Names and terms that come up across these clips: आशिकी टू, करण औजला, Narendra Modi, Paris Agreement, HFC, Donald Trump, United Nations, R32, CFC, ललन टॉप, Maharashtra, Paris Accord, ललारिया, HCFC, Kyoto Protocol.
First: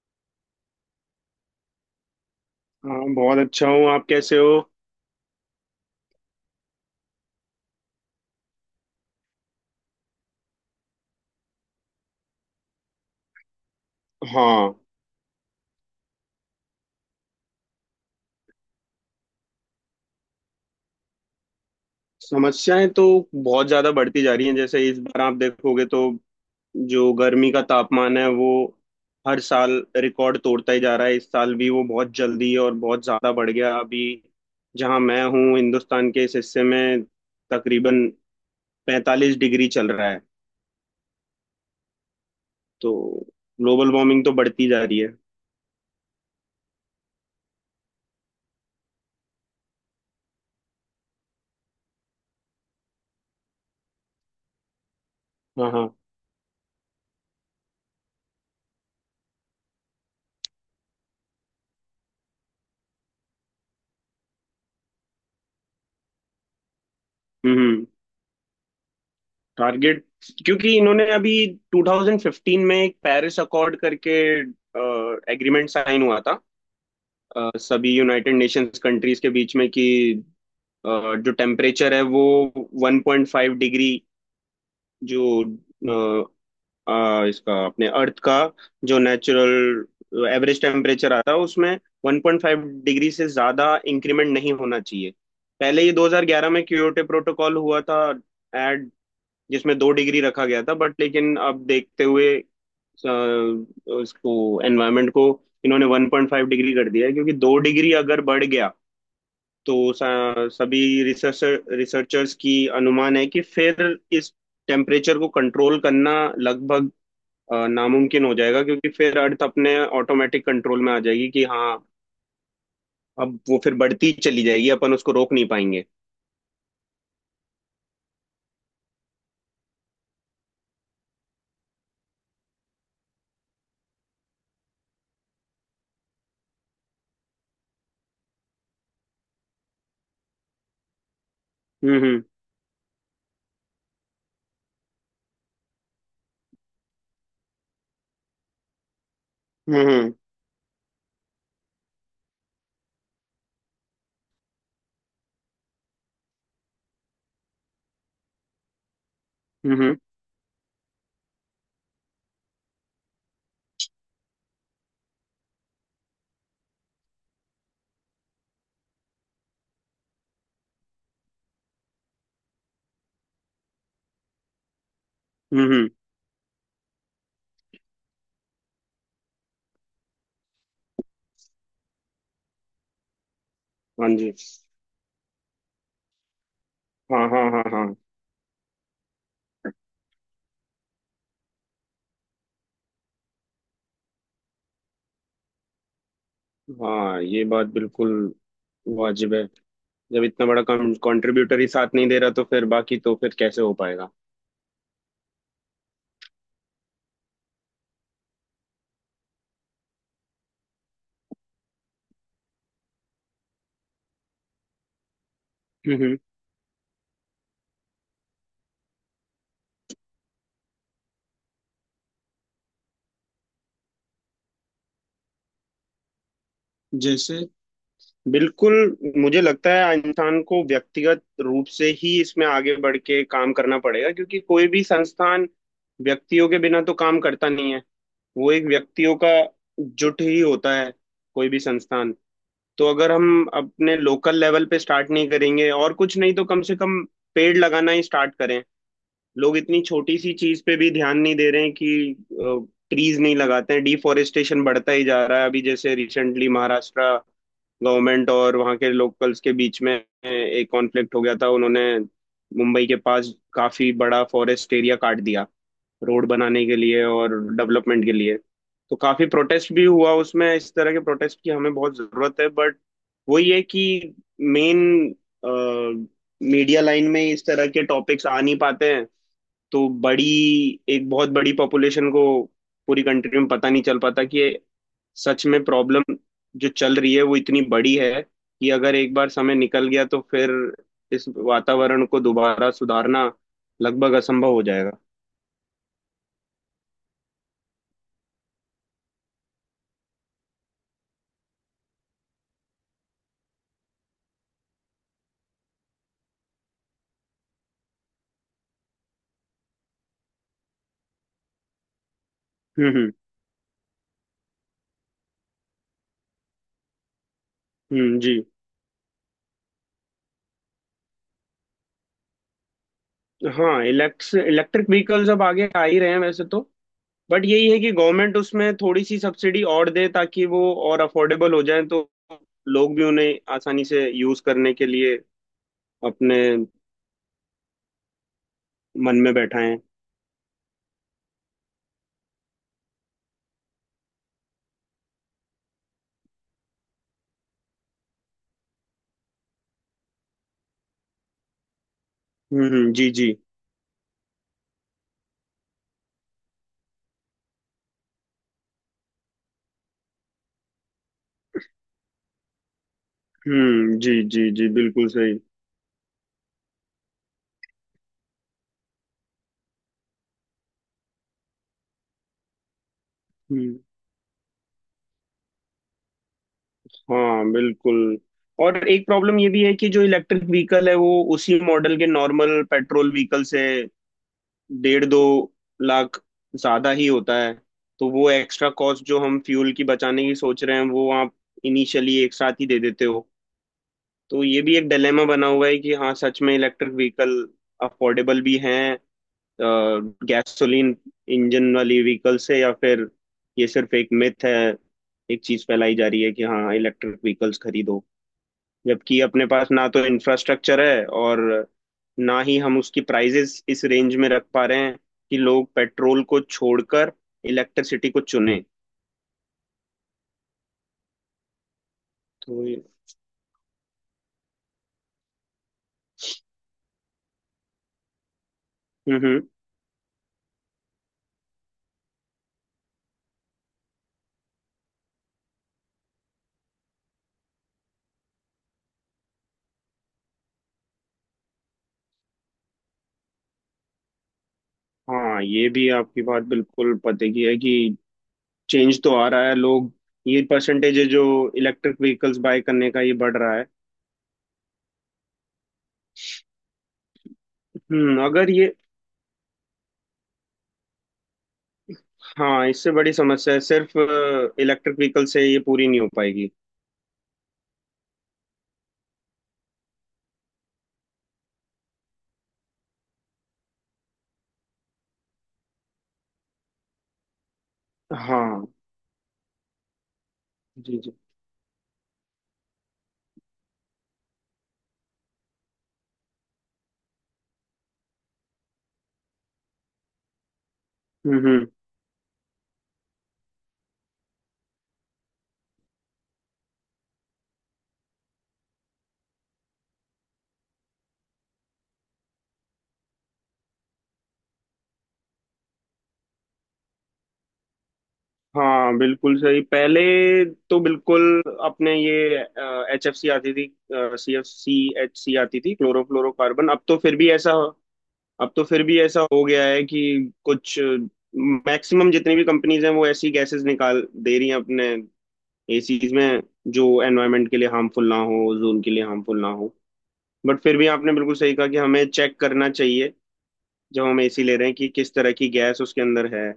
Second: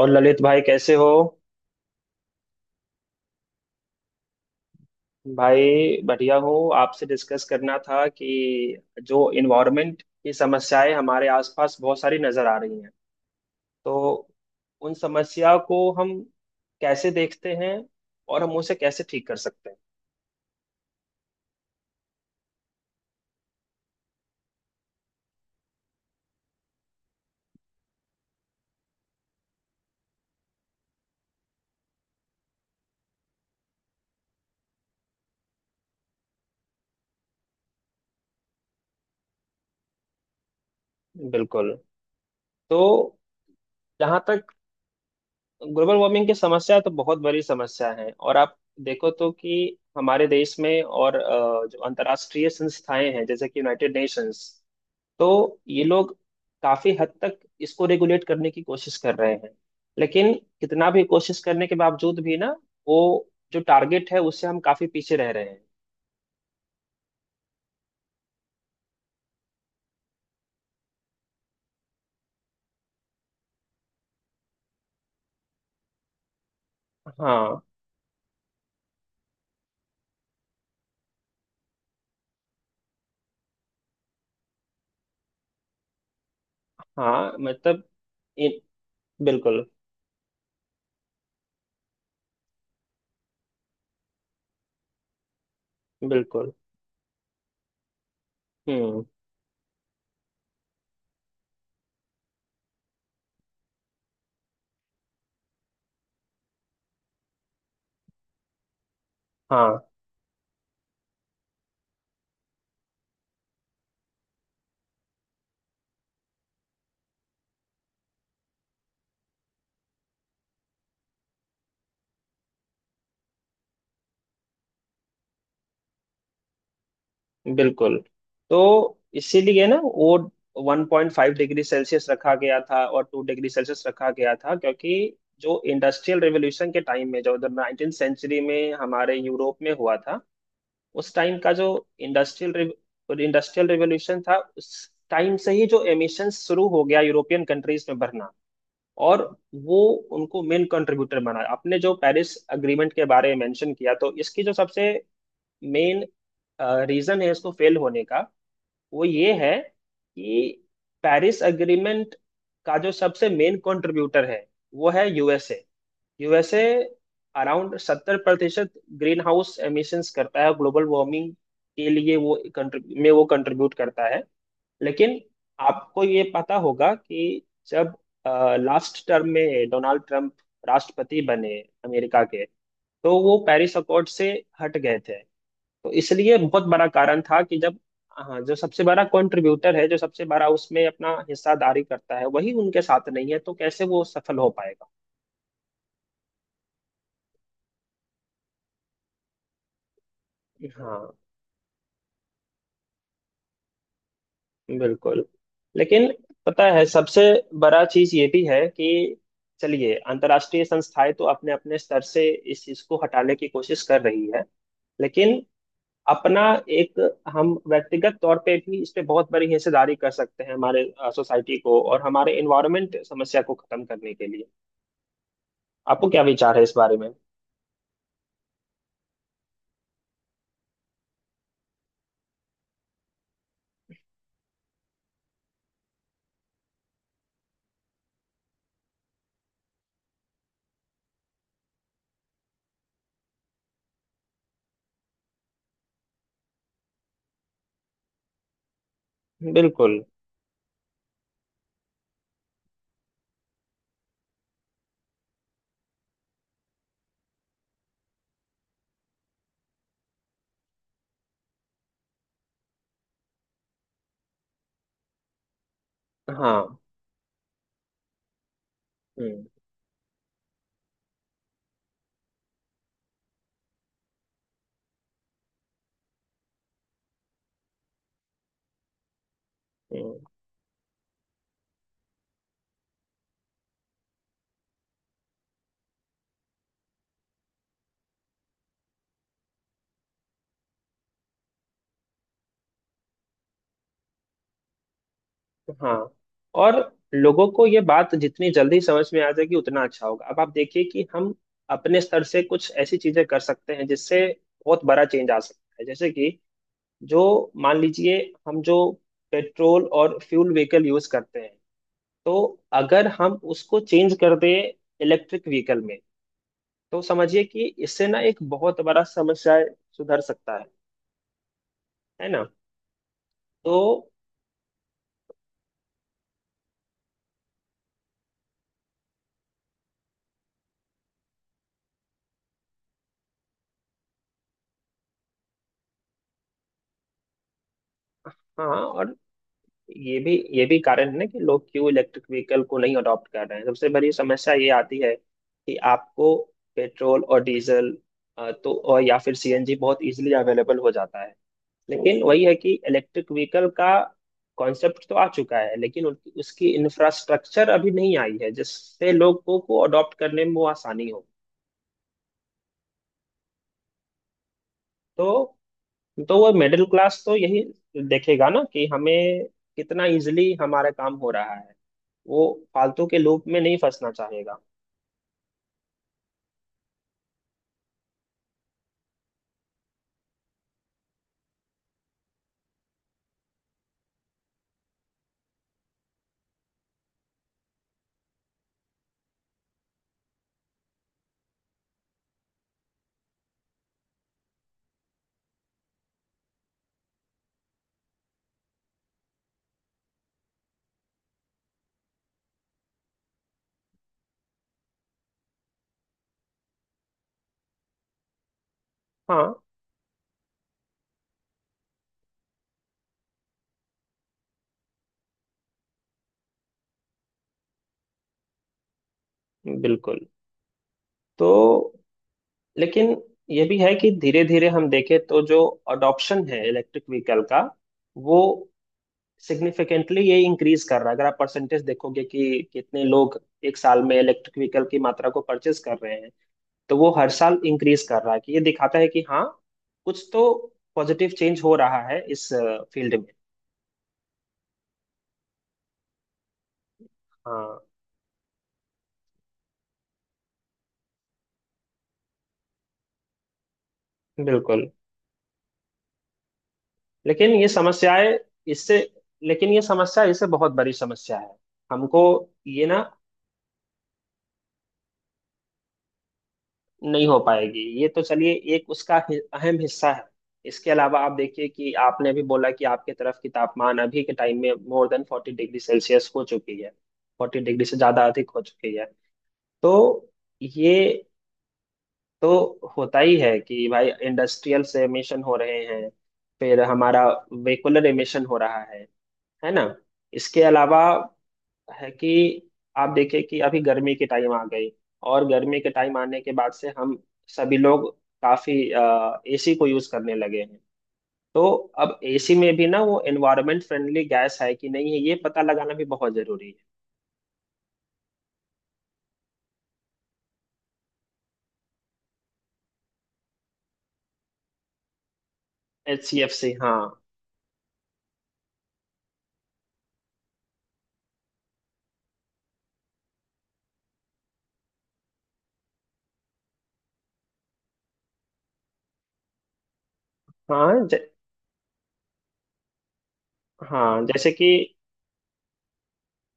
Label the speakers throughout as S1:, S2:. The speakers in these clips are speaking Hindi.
S1: और ललित भाई कैसे हो।
S2: हाँ, बहुत अच्छा हूँ। आप कैसे हो?
S1: भाई बढ़िया हूँ। आपसे डिस्कस करना था कि जो इन्वायरमेंट की समस्याएं हमारे आसपास बहुत सारी नजर आ रही हैं, तो
S2: हाँ।
S1: उन समस्या को हम कैसे देखते हैं और हम उसे कैसे ठीक कर सकते
S2: समस्याएं तो बहुत ज्यादा बढ़ती जा रही हैं। जैसे इस बार आप देखोगे तो जो गर्मी का तापमान है वो हर साल रिकॉर्ड तोड़ता ही जा रहा है। इस साल भी वो बहुत जल्दी और बहुत ज्यादा बढ़ गया। अभी जहाँ मैं हूँ हिंदुस्तान के इस हिस्से में तकरीबन 45 डिग्री चल रहा है।
S1: हैं। बिल्कुल। तो
S2: तो ग्लोबल
S1: जहाँ
S2: वार्मिंग तो
S1: तक
S2: बढ़ती जा रही है।
S1: ग्लोबल वार्मिंग की समस्या है, तो बहुत बड़ी समस्या है और आप देखो तो कि हमारे देश में और जो अंतर्राष्ट्रीय संस्थाएं हैं जैसे कि यूनाइटेड नेशंस, तो
S2: हाँ,
S1: ये
S2: हाँ।
S1: लोग काफी हद तक इसको रेगुलेट करने की कोशिश कर रहे हैं। लेकिन कितना भी कोशिश करने के बावजूद भी ना, वो जो टारगेट है उससे हम काफी पीछे रह रहे हैं।
S2: हम्म। टारगेट, क्योंकि इन्होंने अभी 2015 में एक पेरिस अकॉर्ड करके एग्रीमेंट साइन हुआ था।
S1: हाँ।
S2: सभी यूनाइटेड नेशंस कंट्रीज के बीच में कि अ, जो टेम्परेचर है वो 1.5 डिग्री जो
S1: हाँ
S2: इसका
S1: मतलब
S2: अपने अर्थ का
S1: इन-
S2: जो
S1: बिल्कुल।
S2: नेचुरल एवरेज टेम्परेचर आता है उसमें 1.5 डिग्री से ज्यादा इंक्रीमेंट नहीं होना चाहिए। पहले ये 2011
S1: बिल्कुल।
S2: में क्योटो प्रोटोकॉल हुआ था एट
S1: हम्म।
S2: जिसमें 2 डिग्री रखा गया था, बट लेकिन अब देखते हुए उसको, एनवायरनमेंट को, इन्होंने 1.5 डिग्री कर दिया है क्योंकि 2 डिग्री अगर बढ़ गया तो
S1: हाँ
S2: सभी रिसर्चर्स की अनुमान है कि फिर इस टेम्परेचर को कंट्रोल करना लगभग नामुमकिन हो जाएगा, क्योंकि फिर अर्थ अपने ऑटोमेटिक कंट्रोल में आ जाएगी कि हाँ अब वो फिर बढ़ती चली जाएगी। अपन उसको रोक नहीं पाएंगे।
S1: बिल्कुल। तो इसीलिए ना वो 1.5 डिग्री सेल्सियस रखा गया था और 2 डिग्री सेल्सियस रखा गया था, क्योंकि जो इंडस्ट्रियल रेवोल्यूशन के टाइम में, जो उधर नाइनटीन सेंचुरी में हमारे यूरोप में हुआ था, उस टाइम का जो
S2: हम्म। हम्म।
S1: इंडस्ट्रियल इंडस्ट्रियल रेवोल्यूशन था, उस टाइम से ही जो एमिशन शुरू हो गया यूरोपियन कंट्रीज में भरना, और वो
S2: हम्म।
S1: उनको मेन कंट्रीब्यूटर बना। आपने जो पेरिस अग्रीमेंट के बारे में मेंशन किया, तो इसकी जो सबसे मेन रीजन है इसको फेल होने का, वो ये है
S2: हम्म। हम्म।
S1: कि पेरिस एग्रीमेंट का जो सबसे मेन कंट्रीब्यूटर है, वो है USA. USA around 70% green house emissions करता है। ग्लोबल वार्मिंग के लिए वो कंट्री में वो कंट्रीब्यूट करता है। लेकिन
S2: हम्म, हम्म,
S1: आपको ये पता होगा कि जब लास्ट टर्म में डोनाल्ड ट्रंप राष्ट्रपति बने अमेरिका के, तो वो पेरिस अकॉर्ड
S2: हाँ
S1: से
S2: जी।
S1: हट गए थे। तो इसलिए बहुत बड़ा कारण
S2: हाँ,
S1: था
S2: हाँ,
S1: कि
S2: हाँ,
S1: जब,
S2: हाँ।
S1: हाँ, जो सबसे बड़ा कंट्रीब्यूटर है, जो सबसे बड़ा उसमें अपना हिस्सादारी करता है, वही उनके साथ नहीं है, तो कैसे वो सफल हो पाएगा।
S2: हाँ, ये बात बिल्कुल वाजिब है। जब इतना बड़ा
S1: हाँ
S2: कंट्रीब्यूटर ही साथ नहीं दे रहा तो फिर बाकी तो फिर कैसे हो पाएगा?
S1: बिल्कुल। लेकिन पता है सबसे बड़ा चीज ये भी है कि चलिए अंतर्राष्ट्रीय संस्थाएं तो अपने अपने स्तर से इस चीज को हटाने की कोशिश कर रही है, लेकिन
S2: हम्म।
S1: अपना एक, हम व्यक्तिगत तौर पे भी इस पे बहुत बड़ी हिस्सेदारी कर सकते हैं हमारे सोसाइटी को और हमारे इन्वायरमेंट समस्या को खत्म करने के लिए। आपको क्या विचार है इस बारे में।
S2: जैसे, बिल्कुल। मुझे लगता है इंसान को व्यक्तिगत रूप से ही इसमें आगे बढ़ के काम करना पड़ेगा, क्योंकि कोई भी संस्थान व्यक्तियों के बिना तो काम करता नहीं है। वो एक व्यक्तियों का जुट ही होता है, कोई भी संस्थान। तो अगर हम अपने लोकल लेवल पे स्टार्ट नहीं करेंगे, और कुछ नहीं तो कम से कम पेड़ लगाना ही स्टार्ट करें। लोग इतनी
S1: बिल्कुल।
S2: छोटी सी चीज पे भी ध्यान नहीं दे रहे हैं कि ट्रीज नहीं लगाते हैं। डिफॉरेस्टेशन बढ़ता ही जा रहा है। अभी जैसे रिसेंटली महाराष्ट्र गवर्नमेंट और वहाँ के लोकल्स के बीच में एक कॉन्फ्लिक्ट हो गया था। उन्होंने मुंबई के पास काफी बड़ा फॉरेस्ट एरिया काट दिया रोड बनाने के
S1: हाँ।
S2: लिए और डेवलपमेंट के लिए। तो काफी
S1: हम्म।
S2: प्रोटेस्ट भी हुआ उसमें। इस तरह के प्रोटेस्ट की हमें बहुत जरूरत है, बट वही है कि मेन मीडिया लाइन में इस तरह के टॉपिक्स आ नहीं पाते हैं। तो
S1: हम्म।
S2: बड़ी एक बहुत बड़ी पॉपुलेशन को पूरी कंट्री में पता नहीं चल पाता कि ये सच में प्रॉब्लम जो चल रही है वो इतनी बड़ी है कि अगर एक बार समय निकल गया तो फिर इस वातावरण को दोबारा सुधारना लगभग असंभव हो जाएगा।
S1: हाँ और लोगों को ये बात जितनी जल्दी समझ में आ जाएगी उतना अच्छा होगा। अब आप देखिए कि हम अपने स्तर से कुछ ऐसी चीजें कर सकते हैं जिससे बहुत बड़ा चेंज आ सकता है। जैसे कि, जो, मान लीजिए, हम जो पेट्रोल और फ्यूल व्हीकल यूज करते हैं, तो
S2: हम्म।
S1: अगर
S2: हम्म।
S1: हम उसको चेंज कर दें इलेक्ट्रिक व्हीकल में, तो समझिए कि इससे ना एक
S2: जी।
S1: बहुत बड़ा समस्या सुधर सकता है। है ना। तो
S2: हाँ, इलेक्ट्स इलेक्ट्रिक व्हीकल्स अब आगे आ ही रहे हैं वैसे तो। बट यही है कि गवर्नमेंट उसमें थोड़ी सी सब्सिडी और दे ताकि वो और अफोर्डेबल हो जाए, तो लोग भी उन्हें आसानी से यूज करने के लिए अपने
S1: हाँ। और
S2: मन में बैठा है।
S1: ये भी कारण है ना कि लोग क्यों इलेक्ट्रिक व्हीकल को नहीं अडॉप्ट कर रहे हैं। सबसे बड़ी समस्या ये आती है कि आपको पेट्रोल और डीजल तो और या फिर सीएनजी बहुत इजीली अवेलेबल हो जाता है। लेकिन वही है
S2: हम्म,
S1: कि
S2: जी,
S1: इलेक्ट्रिक
S2: जी।
S1: व्हीकल का कॉन्सेप्ट तो आ चुका है, लेकिन उनकी उसकी इंफ्रास्ट्रक्चर अभी नहीं आई है जिससे लोगों को अडॉप्ट करने में वो आसानी हो।
S2: हम्म, जी, जी, जी, बिल्कुल सही।
S1: तो तो वो मिडिल क्लास तो यही देखेगा ना कि हमें कितना इजिली हमारा काम हो रहा है। वो फालतू के लूप में नहीं
S2: हम्म।
S1: फंसना चाहेगा।
S2: हाँ, बिल्कुल। और एक प्रॉब्लम ये भी है कि जो इलेक्ट्रिक व्हीकल है वो उसी मॉडल के नॉर्मल पेट्रोल व्हीकल से डेढ़ दो लाख ज्यादा ही होता है। तो वो एक्स्ट्रा कॉस्ट जो हम फ्यूल की बचाने की सोच रहे हैं वो आप इनिशियली एक साथ ही दे देते हो। तो ये भी एक डिलेमा बना हुआ है कि हाँ सच में इलेक्ट्रिक व्हीकल अफोर्डेबल भी हैं गैसोलीन इंजन वाली व्हीकल से, या फिर ये सिर्फ एक मिथ है। एक चीज फैलाई जा रही है कि हाँ इलेक्ट्रिक व्हीकल्स खरीदो, जबकि अपने
S1: हाँ
S2: पास ना तो इंफ्रास्ट्रक्चर है और ना ही हम उसकी प्राइजेस इस रेंज में रख पा रहे हैं कि लोग पेट्रोल को छोड़कर इलेक्ट्रिसिटी को चुने।
S1: बिल्कुल। तो
S2: तो।
S1: लेकिन ये भी है कि धीरे धीरे हम देखें तो जो अडॉप्शन है इलेक्ट्रिक व्हीकल का, वो
S2: हम्म,
S1: सिग्निफिकेंटली ये इंक्रीज कर रहा है। अगर आप परसेंटेज देखोगे कि कितने लोग एक साल में इलेक्ट्रिक व्हीकल की मात्रा को परचेज कर रहे हैं, तो वो हर साल इंक्रीज कर रहा है। कि ये दिखाता है कि हाँ कुछ तो पॉजिटिव चेंज हो रहा है इस फील्ड में।
S2: हाँ। ये भी आपकी बात बिल्कुल पते की है कि
S1: हाँ
S2: चेंज तो आ रहा है। लोग ये परसेंटेज जो इलेक्ट्रिक व्हीकल्स बाय करने का, ये बढ़ रहा है।
S1: बिल्कुल। लेकिन ये
S2: हम्म।
S1: समस्याएं
S2: अगर ये
S1: इससे लेकिन ये समस्या इससे बहुत बड़ी समस्या है हमको।
S2: हाँ,
S1: ये
S2: इससे
S1: ना
S2: बड़ी समस्या है, सिर्फ इलेक्ट्रिक व्हीकल से ये पूरी नहीं हो पाएगी।
S1: नहीं हो पाएगी। ये तो चलिए एक उसका अहम हिस्सा है। इसके अलावा आप देखिए कि आपने भी बोला कि आपके तरफ की तापमान अभी के टाइम में more than forty degree Celsius हो चुकी है। फोर्टी डिग्री से ज्यादा अधिक हो
S2: हाँ,
S1: चुकी है। तो ये
S2: जी, जी।
S1: तो होता ही है कि भाई इंडस्ट्रियल से एमिशन हो रहे हैं, फिर हमारा वेहिकुलर एमिशन हो रहा है। है ना। इसके अलावा
S2: हम्म। हम्म।
S1: है कि आप देखिए कि अभी गर्मी की टाइम आ गई, और गर्मी के टाइम आने के बाद से हम सभी लोग काफी एसी को यूज करने लगे हैं। तो अब एसी में भी ना वो एनवायरमेंट फ्रेंडली गैस है कि नहीं है, ये पता लगाना भी बहुत जरूरी
S2: हाँ, बिल्कुल सही। पहले तो बिल्कुल अपने ये एच एफ सी आती थी, C F C, H C आती थी,
S1: है। H C F
S2: chlorofluorocarbon.
S1: सी, हाँ।
S2: अब तो फिर भी ऐसा हो गया है कि कुछ मैक्सिमम जितनी भी कंपनीज हैं वो ऐसी गैसेस निकाल दे रही हैं अपने एसीज में, जो एनवायरनमेंट के लिए हार्मफुल ना हो, ओजोन के लिए हार्मफुल ना हो। बट फिर भी
S1: हाँ
S2: आपने
S1: ज,
S2: बिल्कुल सही कहा कि हमें चेक करना चाहिए जब हम
S1: हाँ
S2: एसी
S1: जैसे
S2: ले रहे
S1: कि,
S2: हैं कि किस तरह की गैस उसके अंदर है।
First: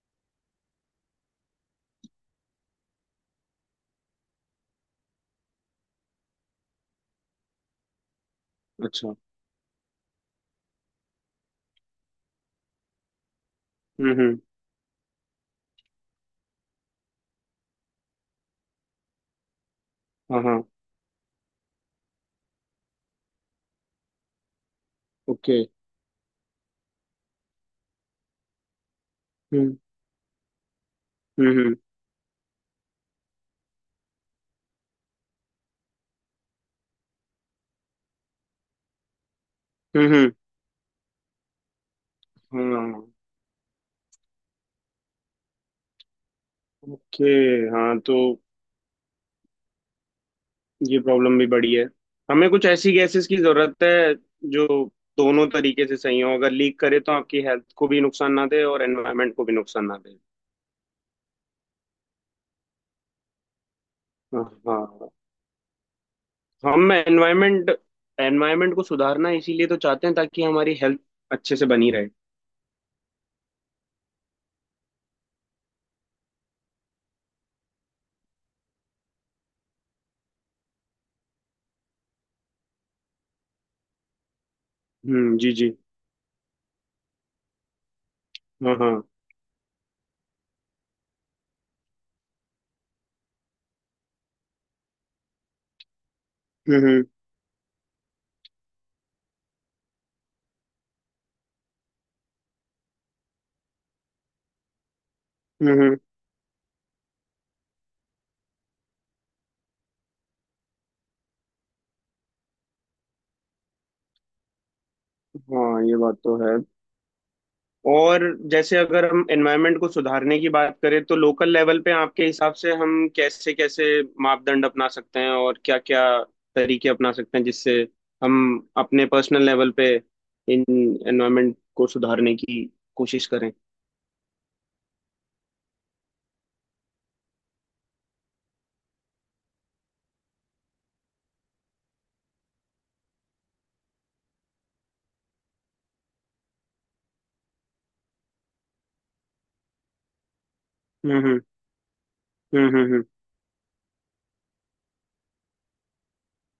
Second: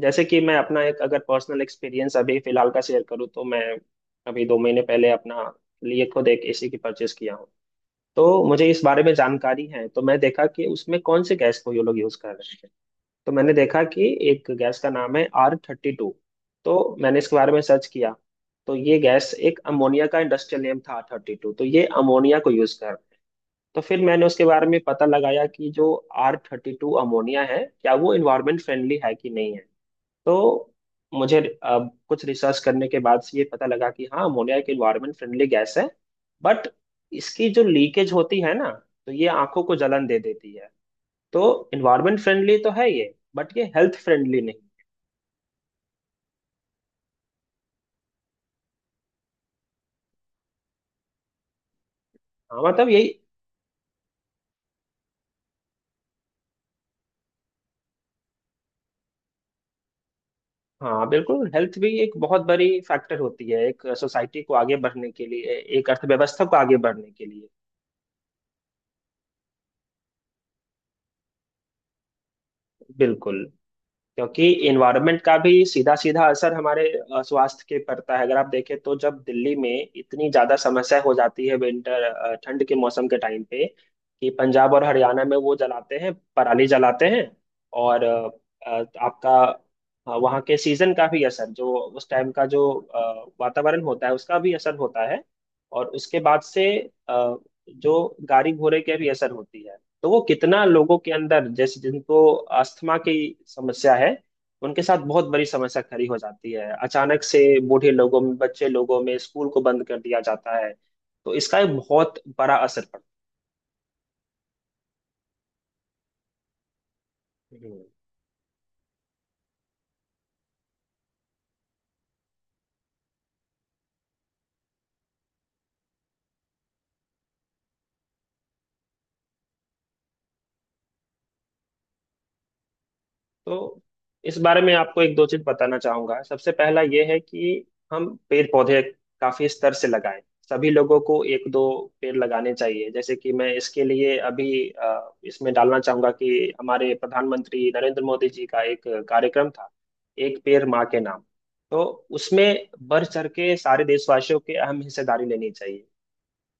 S1: जैसे कि मैं अपना एक अगर पर्सनल एक्सपीरियंस अभी फिलहाल का शेयर करूँ, तो मैं अभी 2 महीने पहले अपना लिए खुद एक एसी की परचेस किया हूँ। तो मुझे इस बारे में
S2: अच्छा।
S1: जानकारी है। तो मैं देखा कि उसमें कौन से गैस को ये लोग यूज़ कर रहे हैं। तो मैंने देखा
S2: हम्म।
S1: कि
S2: हम्म।
S1: एक गैस का नाम है आर थर्टी टू। तो मैंने इसके बारे में सर्च किया, तो ये गैस एक अमोनिया का
S2: हाँ,
S1: इंडस्ट्रियल
S2: हाँ।
S1: नेम था। आर थर्टी टू, तो ये अमोनिया को यूज़ कर रहे हैं। तो फिर मैंने उसके बारे में पता लगाया
S2: ओके।
S1: कि जो आर थर्टी टू अमोनिया है, क्या वो इन्वायरमेंट फ्रेंडली है कि नहीं है।
S2: हम्म।
S1: तो मुझे
S2: हम्म। हम्म।
S1: अब कुछ रिसर्च करने के बाद से ये पता लगा कि हाँ, अमोनिया एक इन्वायरमेंट फ्रेंडली गैस है। बट इसकी जो लीकेज होती है ना, तो ये आंखों को जलन दे
S2: हम्म।
S1: देती है। तो इन्वायरमेंट फ्रेंडली तो है
S2: हाँ।
S1: ये, बट ये हेल्थ फ्रेंडली नहीं।
S2: ओके। हाँ, तो ये प्रॉब्लम भी बड़ी है। हमें
S1: हाँ
S2: कुछ
S1: मतलब
S2: ऐसी
S1: यही।
S2: गैसेस की जरूरत है जो दोनों तरीके से सही हो, अगर लीक करे तो आपकी हेल्थ को भी नुकसान ना दे और एनवायरनमेंट को भी नुकसान ना दे।
S1: हाँ बिल्कुल। हेल्थ भी एक बहुत बड़ी फैक्टर होती है एक सोसाइटी को आगे बढ़ने
S2: हाँ।
S1: के लिए, एक अर्थव्यवस्था को आगे
S2: हम
S1: बढ़ने के लिए।
S2: एनवायरनमेंट एनवायरनमेंट को सुधारना इसीलिए तो चाहते हैं ताकि हमारी हेल्थ अच्छे से बनी रहे।
S1: बिल्कुल। क्योंकि इन्वायरमेंट का भी सीधा सीधा असर हमारे स्वास्थ्य के पड़ता है। अगर आप देखें तो जब दिल्ली में इतनी ज्यादा समस्या हो जाती है विंटर, ठंड के मौसम के टाइम पे, कि पंजाब और हरियाणा
S2: हम्म,
S1: में
S2: जी,
S1: वो
S2: जी।
S1: जलाते हैं, पराली जलाते हैं, और
S2: हाँ,
S1: अ,
S2: हाँ।
S1: आपका वहाँ के सीजन का भी असर, जो उस टाइम का जो वातावरण होता है, उसका भी असर होता है। और उसके बाद से
S2: हम्म।
S1: अ, जो गाड़ी घोड़े के भी असर होती है, तो वो कितना लोगों के अंदर, जैसे जिनको अस्थमा की समस्या है, उनके साथ बहुत बड़ी
S2: हम्म।
S1: समस्या खड़ी हो जाती है अचानक से। बूढ़े लोगों में, बच्चे लोगों में, स्कूल को बंद कर दिया जाता है। तो इसका एक बहुत बड़ा असर पड़ता
S2: हाँ। ये बात तो है।
S1: है।
S2: और जैसे अगर हम एनवायरनमेंट को सुधारने की बात करें तो लोकल लेवल पे आपके हिसाब से हम कैसे कैसे मापदंड अपना सकते हैं और क्या क्या तरीके अपना सकते हैं जिससे हम अपने पर्सनल लेवल पे इन एनवायरनमेंट को सुधारने की कोशिश करें?
S1: तो इस बारे में आपको एक दो चीज बताना चाहूंगा। सबसे पहला ये है कि हम पेड़ पौधे काफी स्तर से लगाएं। सभी लोगों को एक दो पेड़ लगाने चाहिए। जैसे कि मैं इसके लिए अभी इसमें डालना चाहूंगा कि हमारे प्रधानमंत्री नरेंद्र मोदी जी का एक कार्यक्रम था, एक पेड़ माँ के
S2: हम्म।
S1: नाम।
S2: हम्म।
S1: तो उसमें
S2: हम्म। हम्म।
S1: बढ़ चढ़ के सारे देशवासियों की अहम हिस्सेदारी लेनी चाहिए।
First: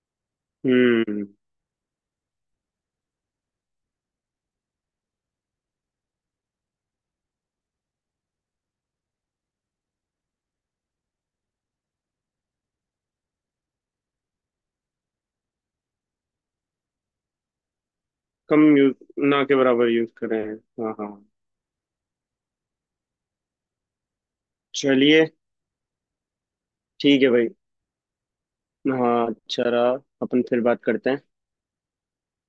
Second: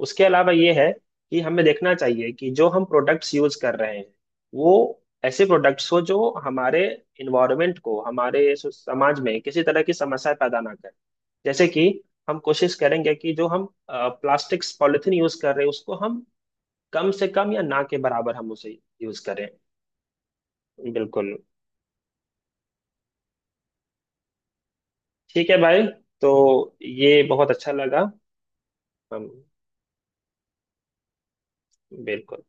S1: उसके अलावा ये है
S2: हम्म,
S1: कि हमें देखना चाहिए कि जो हम प्रोडक्ट्स यूज कर रहे हैं, वो ऐसे प्रोडक्ट्स हो जो हमारे इन्वायरमेंट को, हमारे समाज में किसी तरह की समस्या पैदा ना करें। जैसे कि हम कोशिश करेंगे कि जो हम प्लास्टिक्स पॉलिथीन यूज कर रहे हैं, उसको हम कम से कम या ना के बराबर हम
S2: कम
S1: उसे
S2: यूज,
S1: यूज
S2: ना
S1: करें।
S2: के बराबर यूज करें। हाँ, हाँ।
S1: बिल्कुल।
S2: चलिए।
S1: ठीक है भाई। तो ये
S2: ठीक है भाई।
S1: बहुत अच्छा लगा। हम
S2: हाँ, अच्छा रहा। अपन फिर बात करते हैं।
S1: बिल्कुल।